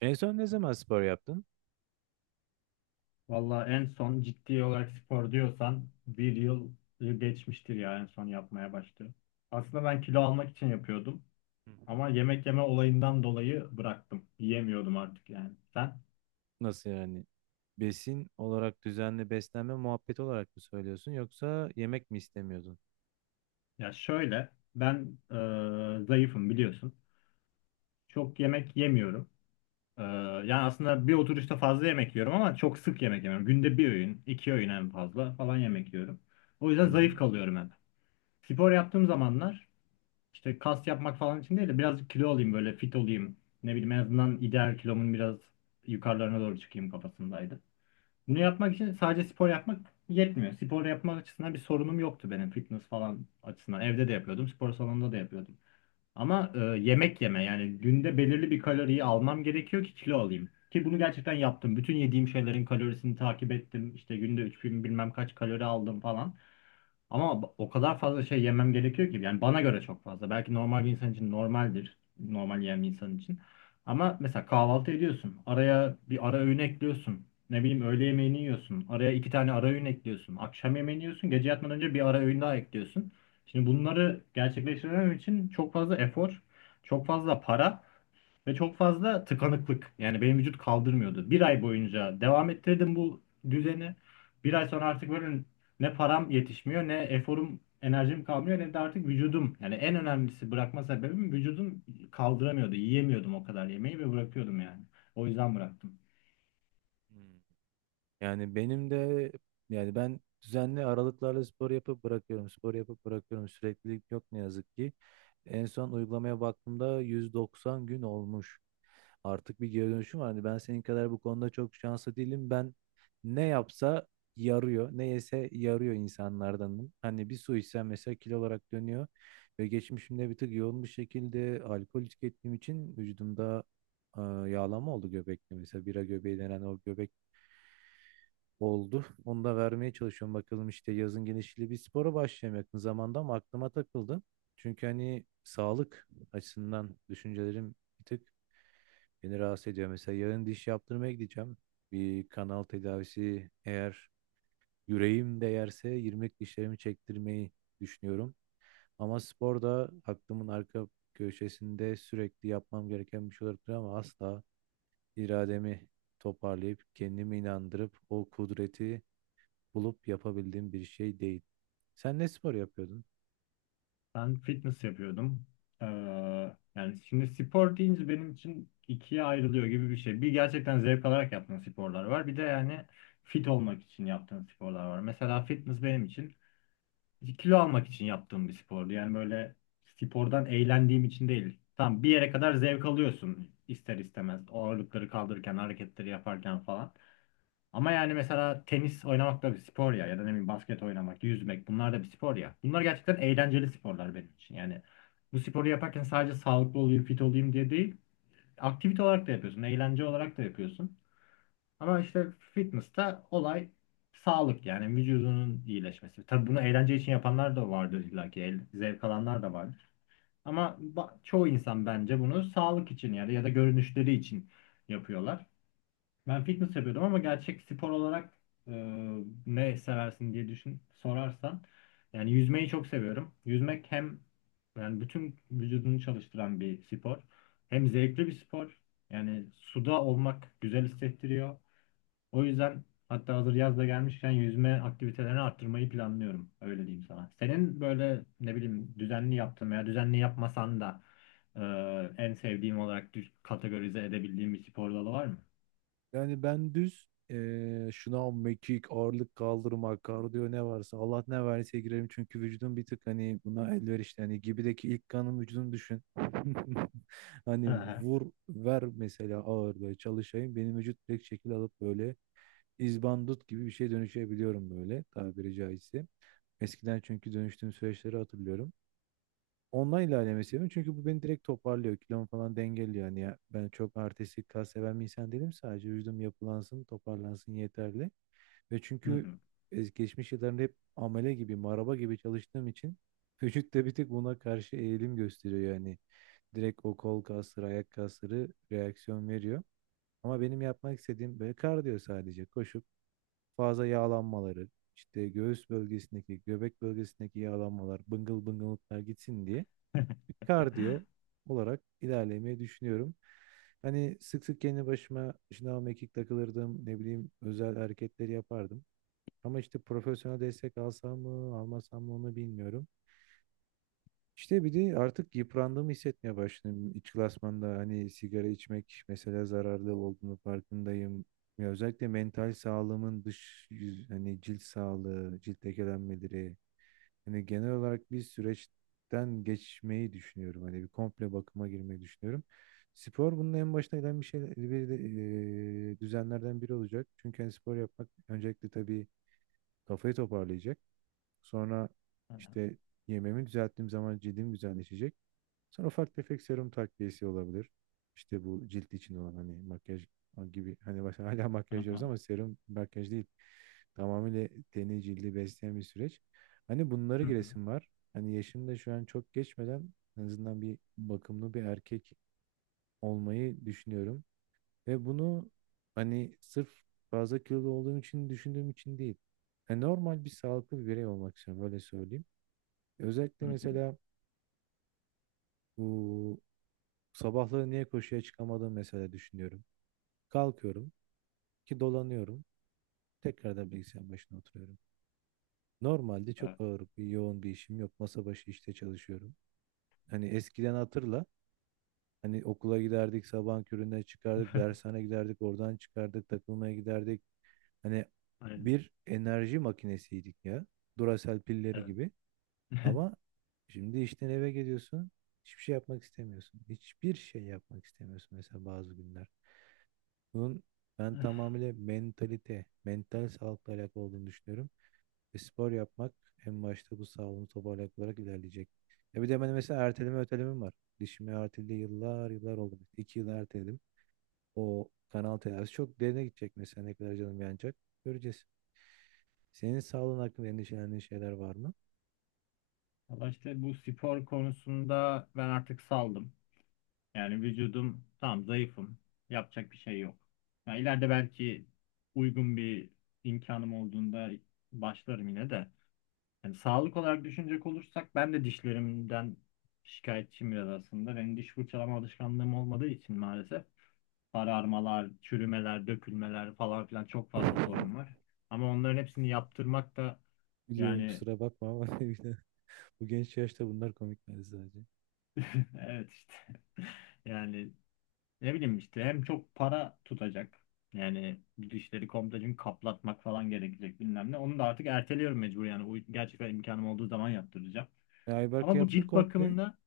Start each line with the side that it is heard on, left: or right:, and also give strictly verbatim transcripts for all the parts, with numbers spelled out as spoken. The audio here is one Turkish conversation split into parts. right: En son ne zaman spor yaptın?
left: Valla en son ciddi olarak spor diyorsan bir yıl geçmiştir ya en son yapmaya başladım. Aslında ben kilo almak için yapıyordum
right: Hı hı.
left: ama yemek yeme olayından dolayı bıraktım. Yiyemiyordum artık yani. Sen?
right: Nasıl yani? Besin olarak düzenli beslenme muhabbeti olarak mı söylüyorsun yoksa yemek mi istemiyordun?
left: Ya şöyle ben e, zayıfım biliyorsun. Çok yemek yemiyorum. E, yani aslında bir oturuşta fazla yemek yiyorum ama çok sık yemek yemiyorum. Günde bir öğün, iki öğün en fazla falan yemek yiyorum. O yüzden
right: Hı
left: zayıf
right: hı.
left: kalıyorum hep. Spor yaptığım zamanlar İşte kas yapmak falan için değil de birazcık kilo olayım, böyle fit olayım. Ne bileyim, en azından ideal kilomun biraz yukarılarına doğru çıkayım kafasındaydı. Bunu yapmak için sadece spor yapmak yetmiyor. Spor yapmak açısından bir sorunum yoktu benim, fitness falan açısından. Evde de yapıyordum, spor salonunda da yapıyordum. Ama e, yemek yeme, yani günde belirli bir kaloriyi almam gerekiyor ki kilo alayım. Ki bunu gerçekten yaptım. Bütün yediğim şeylerin kalorisini takip ettim. İşte günde üç bin bilmem kaç kalori aldım falan. Ama b- o kadar fazla şey yemem gerekiyor ki, yani bana göre çok fazla. Belki normal bir insan için normaldir. Normal yiyen bir insan için. Ama mesela kahvaltı ediyorsun. Araya bir ara öğün ekliyorsun. Ne bileyim, öğle yemeğini yiyorsun. Araya iki tane ara öğün ekliyorsun. Akşam yemeğini yiyorsun. Gece yatmadan önce bir ara öğün daha ekliyorsun. Şimdi bunları gerçekleştirmem için çok fazla efor, çok fazla para ve çok fazla tıkanıklık. Yani benim vücut kaldırmıyordu. Bir ay boyunca devam ettirdim bu düzeni. Bir ay sonra artık böyle ne param yetişmiyor, ne eforum, enerjim kalmıyor, ne de artık vücudum. Yani en önemlisi bırakma sebebim vücudum kaldıramıyordu. Yiyemiyordum o kadar yemeği ve bırakıyordum yani. O yüzden bıraktım.
right: Hmm. Yani benim de yani ben düzenli aralıklarla spor yapıp bırakıyorum. Spor yapıp bırakıyorum. Süreklilik yok ne yazık ki. En son uygulamaya baktığımda yüz doksan gün olmuş. Artık bir geri dönüşüm var. Hani ben senin kadar bu konuda çok şanslı değilim. Ben ne yapsa yarıyor. Ne yese yarıyor insanlardanım. Hani bir su içsem mesela kilo olarak dönüyor. Ve geçmişimde bir tık yoğun bir şekilde alkol tükettiğim için vücudumda e, yağlanma oldu göbekte. Mesela bira göbeği denen o göbek oldu. Onu da vermeye çalışıyorum. Bakalım işte yazın genişliği bir spora başlayayım yakın zamanda, ama aklıma takıldı. Çünkü hani sağlık açısından düşüncelerim bir tık beni rahatsız ediyor. Mesela yarın diş yaptırmaya gideceğim. Bir kanal tedavisi, eğer yüreğim de yerse yirmilik dişlerimi çektirmeyi düşünüyorum. Ama spor da aklımın arka köşesinde sürekli yapmam gereken bir şey olabilir, ama asla irademi toparlayıp kendimi inandırıp o kudreti bulup yapabildiğim bir şey değil. Sen ne spor yapıyordun?
left: Ben fitness yapıyordum. Ee, Yani şimdi spor deyince benim için ikiye ayrılıyor gibi bir şey. Bir gerçekten zevk alarak yaptığım sporlar var. Bir de yani fit olmak için yaptığım sporlar var. Mesela fitness benim için kilo almak için yaptığım bir spordu. Yani böyle spordan eğlendiğim için değil. Tamam, bir yere kadar zevk alıyorsun ister istemez. O ağırlıkları kaldırırken, hareketleri yaparken falan. Ama yani mesela tenis oynamak da bir spor ya, ya da ne bileyim basket oynamak, yüzmek, bunlar da bir spor ya. Bunlar gerçekten eğlenceli sporlar benim için. Yani bu sporu yaparken sadece sağlıklı olayım, fit olayım diye değil, aktivite olarak da yapıyorsun, eğlence olarak da yapıyorsun. Ama işte fitness'ta olay sağlık, yani vücudunun iyileşmesi. Tabii bunu eğlence için yapanlar da vardır illa ki, el- zevk alanlar da vardır. Ama ba- çoğu insan bence bunu sağlık için, yani ya da görünüşleri için yapıyorlar. Ben fitness yapıyordum ama gerçek spor olarak e, ne seversin diye düşün, sorarsan yani yüzmeyi çok seviyorum. Yüzmek hem yani bütün vücudunu çalıştıran bir spor, hem zevkli bir spor. Yani suda olmak güzel hissettiriyor. O yüzden hatta hazır yaz da gelmişken yüzme aktivitelerini arttırmayı planlıyorum. Öyle diyeyim sana. Senin böyle ne bileyim düzenli yaptığın veya düzenli yapmasan da e, en sevdiğim olarak düş- kategorize edebildiğim bir spor dalı var mı?
right: Yani ben düz eee şınav, mekik, ağırlık kaldırma, kardiyo ne varsa Allah ne verdiyse girerim. Çünkü vücudum bir tık hani buna elverişli. Hani gibideki ilk kanım vücudum düşün. Hani vur ver mesela ağır böyle çalışayım. Benim vücut direkt şekil alıp böyle izbandut gibi bir şey dönüşebiliyorum böyle tabiri caizse. Eskiden çünkü dönüştüğüm süreçleri hatırlıyorum. Ondan ilerlemeyi seviyorum. Çünkü bu beni direkt toparlıyor. Kilomu falan dengeliyor. Yani ya, ben çok artistik kas seven bir insan değilim. Sadece vücudum yapılansın, toparlansın yeterli. Ve
left: Hı
right: çünkü
left: hı.
right: es- geçmiş yıllarında hep amele gibi, maraba gibi çalıştığım için vücut da bir tık buna karşı eğilim gösteriyor yani. Direkt o kol kasları, ayak kasları reaksiyon veriyor. Ama benim yapmak istediğim böyle kardiyo sadece. Koşup fazla yağlanmaları, işte göğüs bölgesindeki, göbek bölgesindeki yağlanmalar, bıngıl bıngılıklar gitsin diye bir kardiyo olarak ilerlemeyi düşünüyorum. Hani sık sık kendi başıma şınav mekik takılırdım, ne bileyim özel hareketleri yapardım. Ama işte profesyonel destek alsam mı, almasam mı onu bilmiyorum. İşte bir de artık yıprandığımı hissetmeye başladım. İç klasmanda hani sigara içmek mesela zararlı olduğunu farkındayım. Ya özellikle mental sağlığımın dış yüz, hani cilt sağlığı, cilt lekelenmeleri, hani genel olarak bir süreçten geçmeyi düşünüyorum. Hani bir komple bakıma girmeyi düşünüyorum. Spor bunun en başına gelen bir şey, bir de, eee, düzenlerden biri olacak. Çünkü hani spor yapmak öncelikle tabii kafayı toparlayacak. Sonra
left: Hı hı.
right: işte yemeğimi düzelttiğim zaman cildim güzelleşecek. Sonra ufak tefek serum takviyesi olabilir. İşte bu cilt için olan hani makyaj gibi hani mesela hala
left: Hı
right: makyaj diyoruz, ama serum makyaj değil. Tamamıyla teni cildi besleyen bir süreç. Hani bunları
left: hı hı.
right: giresim var. Hani yaşım da şu an çok geçmeden en azından bir bakımlı bir erkek olmayı düşünüyorum. Ve bunu hani sırf fazla kilolu olduğum için düşündüğüm için değil. Yani normal bir sağlıklı bir birey olmak istiyorum böyle söyleyeyim.
left: Hı
right: Özellikle
left: hı.
right: mesela bu sabahları niye koşuya çıkamadığımı mesela düşünüyorum. Kalkıyorum ki dolanıyorum. Tekrar da bilgisayar başına oturuyorum. Normalde
left: Evet.
right: çok ağır bir yoğun bir işim yok. Masa başı işte çalışıyorum. Hani eskiden hatırla. Hani okula giderdik, sabahın köründen çıkardık, dershane giderdik, oradan çıkardık, takılmaya giderdik. Hani
left: Aynen.
right: bir enerji makinesiydik ya. Duracell pilleri
left: Evet.
right: gibi. Ama şimdi işten eve geliyorsun. Hiçbir şey yapmak istemiyorsun. Hiçbir şey yapmak istemiyorsun mesela bazı günler. Bunun ben tamamıyla mentalite, mental sağlıkla alakalı olduğunu düşünüyorum. Ve spor yapmak en başta bu sağlığımı toparlayarak olarak ilerleyecek. Ya bir de ben mesela erteleme ötelemem var. Dişimi erteledi yıllar yıllar oldu. İki yıl erteledim. O kanal tedavisi çok derine gidecek mesela ne kadar canım yanacak. Göreceğiz. Senin sağlığın hakkında endişelendiğin şeyler var mı?
left: Valla işte bu spor konusunda ben artık saldım. Yani vücudum tam zayıfım. Yapacak bir şey yok. Ya ileride belki uygun bir imkanım olduğunda başlarım yine de. Yani sağlık olarak düşünecek olursak ben de dişlerimden şikayetçiyim biraz aslında. Benim diş fırçalama alışkanlığım olmadığı için maalesef. Sararmalar, çürümeler, dökülmeler falan filan çok fazla sorun var. Ama onların hepsini yaptırmak da
right: Biliyorum
left: yani
right: kusura bakma ama bir de bu genç yaşta bunlar komik bence sadece.
left: evet işte yani ne bileyim işte hem çok para tutacak, yani bu dişleri komple çünkü kaplatmak falan gerekecek, bilmem ne. Onu da artık erteliyorum mecbur, yani o gerçekten imkanım olduğu zaman yaptıracağım.
right: E, Ayberk
left: Ama bu
right: yaptı
left: cilt
right: komple.
left: bakımında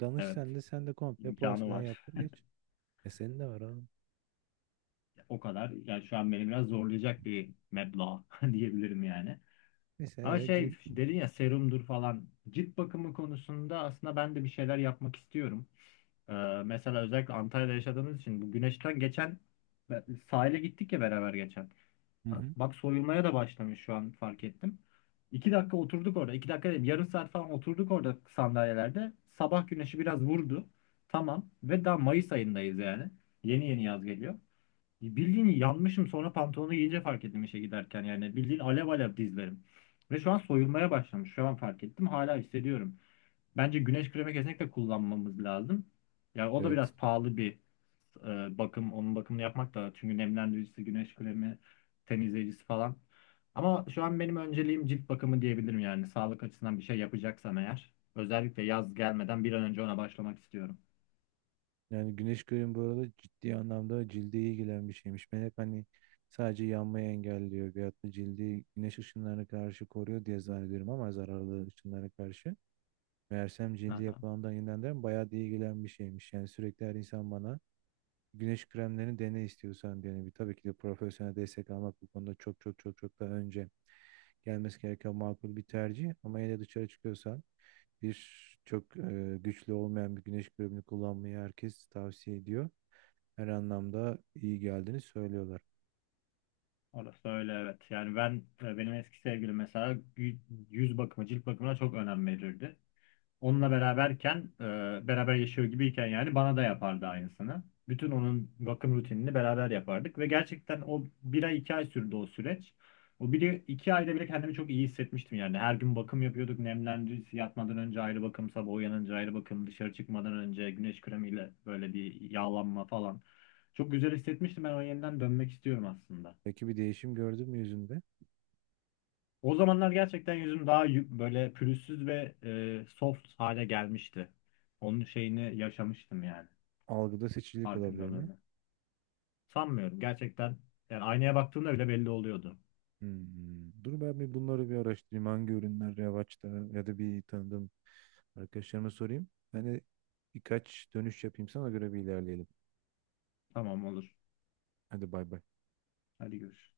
right: Danış
left: evet
right: sen de sen de komple
left: imkanı
right: porselen
left: var.
right: yaptır geç. E senin de var abi.
left: O kadar yani şu an beni biraz zorlayacak bir meblağ diyebilirim yani.
right: Neyse
left: Ama
right: ee,
left: şey
right: cilt.
left: dedin ya, serumdur falan. Cilt bakımı konusunda aslında ben de bir şeyler yapmak istiyorum. Ee, Mesela özellikle Antalya'da yaşadığımız için bu güneşten, geçen sahile gittik ya beraber geçen.
right: Hı hı.
left: Bak soyulmaya da başlamış şu an fark ettim. İki dakika oturduk orada. İki dakika değil, yarım saat falan oturduk orada sandalyelerde. Sabah güneşi biraz vurdu. Tamam. Ve daha Mayıs ayındayız yani. Yeni yeni yaz geliyor. Bildiğin yanmışım, sonra pantolonu giyince fark ettim işe giderken, yani bildiğin alev alev dizlerim. Ve şu an soyulmaya başlamış. Şu an fark ettim. Hala hissediyorum. Bence güneş kremi kesinlikle kullanmamız lazım. Yani o da
right: Evet.
left: biraz pahalı bir e, bakım. Onun bakımını yapmak da, çünkü nemlendiricisi, güneş kremi, temizleyicisi falan. Ama şu an benim önceliğim cilt bakımı diyebilirim yani. Sağlık açısından bir şey yapacaksam eğer. Özellikle yaz gelmeden bir an önce ona başlamak istiyorum.
right: Yani güneş kremi bu arada ciddi anlamda cilde iyi gelen bir şeymiş. Ben hep hani sadece yanmayı engelliyor veyahut da cildi güneş ışınlarına karşı koruyor diye zannediyorum, ama zararlı ışınlara karşı. Meğersem cildi yapılandan yeniden bayağı da iyi gelen bir şeymiş. Yani sürekli her insan bana güneş kremlerini dene istiyorsan diyor. Yani bir- tabii ki de profesyonel destek almak bu konuda çok çok çok çok daha önce gelmesi gereken makul bir tercih. Ama yine de dışarı çıkıyorsan bir çok e, güçlü olmayan bir güneş kremini kullanmayı herkes tavsiye ediyor. Her anlamda iyi geldiğini söylüyorlar.
left: Orası öyle, evet. Yani ben e, benim eski sevgilim mesela gü- yüz bakımı, cilt bakımına çok önem verirdi. Onunla beraberken, e, beraber yaşıyor gibiyken yani bana da yapardı aynısını. Bütün onun bakım rutinini beraber yapardık ve gerçekten o bir ay iki ay sürdü o süreç. O bir iki ayda bile kendimi çok iyi hissetmiştim yani. Her gün bakım yapıyorduk. Nemlendirici yatmadan önce ayrı bakım, sabah uyanınca ayrı bakım, dışarı çıkmadan önce güneş kremiyle böyle bir yağlanma falan. Çok güzel hissetmiştim. Ben o yeniden dönmek istiyorum aslında.
right: Peki bir değişim gördün mü yüzünde?
left: O zamanlar gerçekten yüzüm daha yü- böyle pürüzsüz ve e, soft hale gelmişti. Onun şeyini yaşamıştım yani
right: Algıda seçicilik olabilir mi?
left: farkındalığını. Sanmıyorum gerçekten, yani aynaya baktığımda bile belli oluyordu.
right: Hmm. Dur ben bir bunları bir araştırayım. Hangi ürünler revaçta ya da bir tanıdığım arkadaşlarıma sorayım. Ben de birkaç dönüş yapayım sana göre bir ilerleyelim.
left: Tamam, olur.
right: Hadi bay bay.
left: Hadi görüş.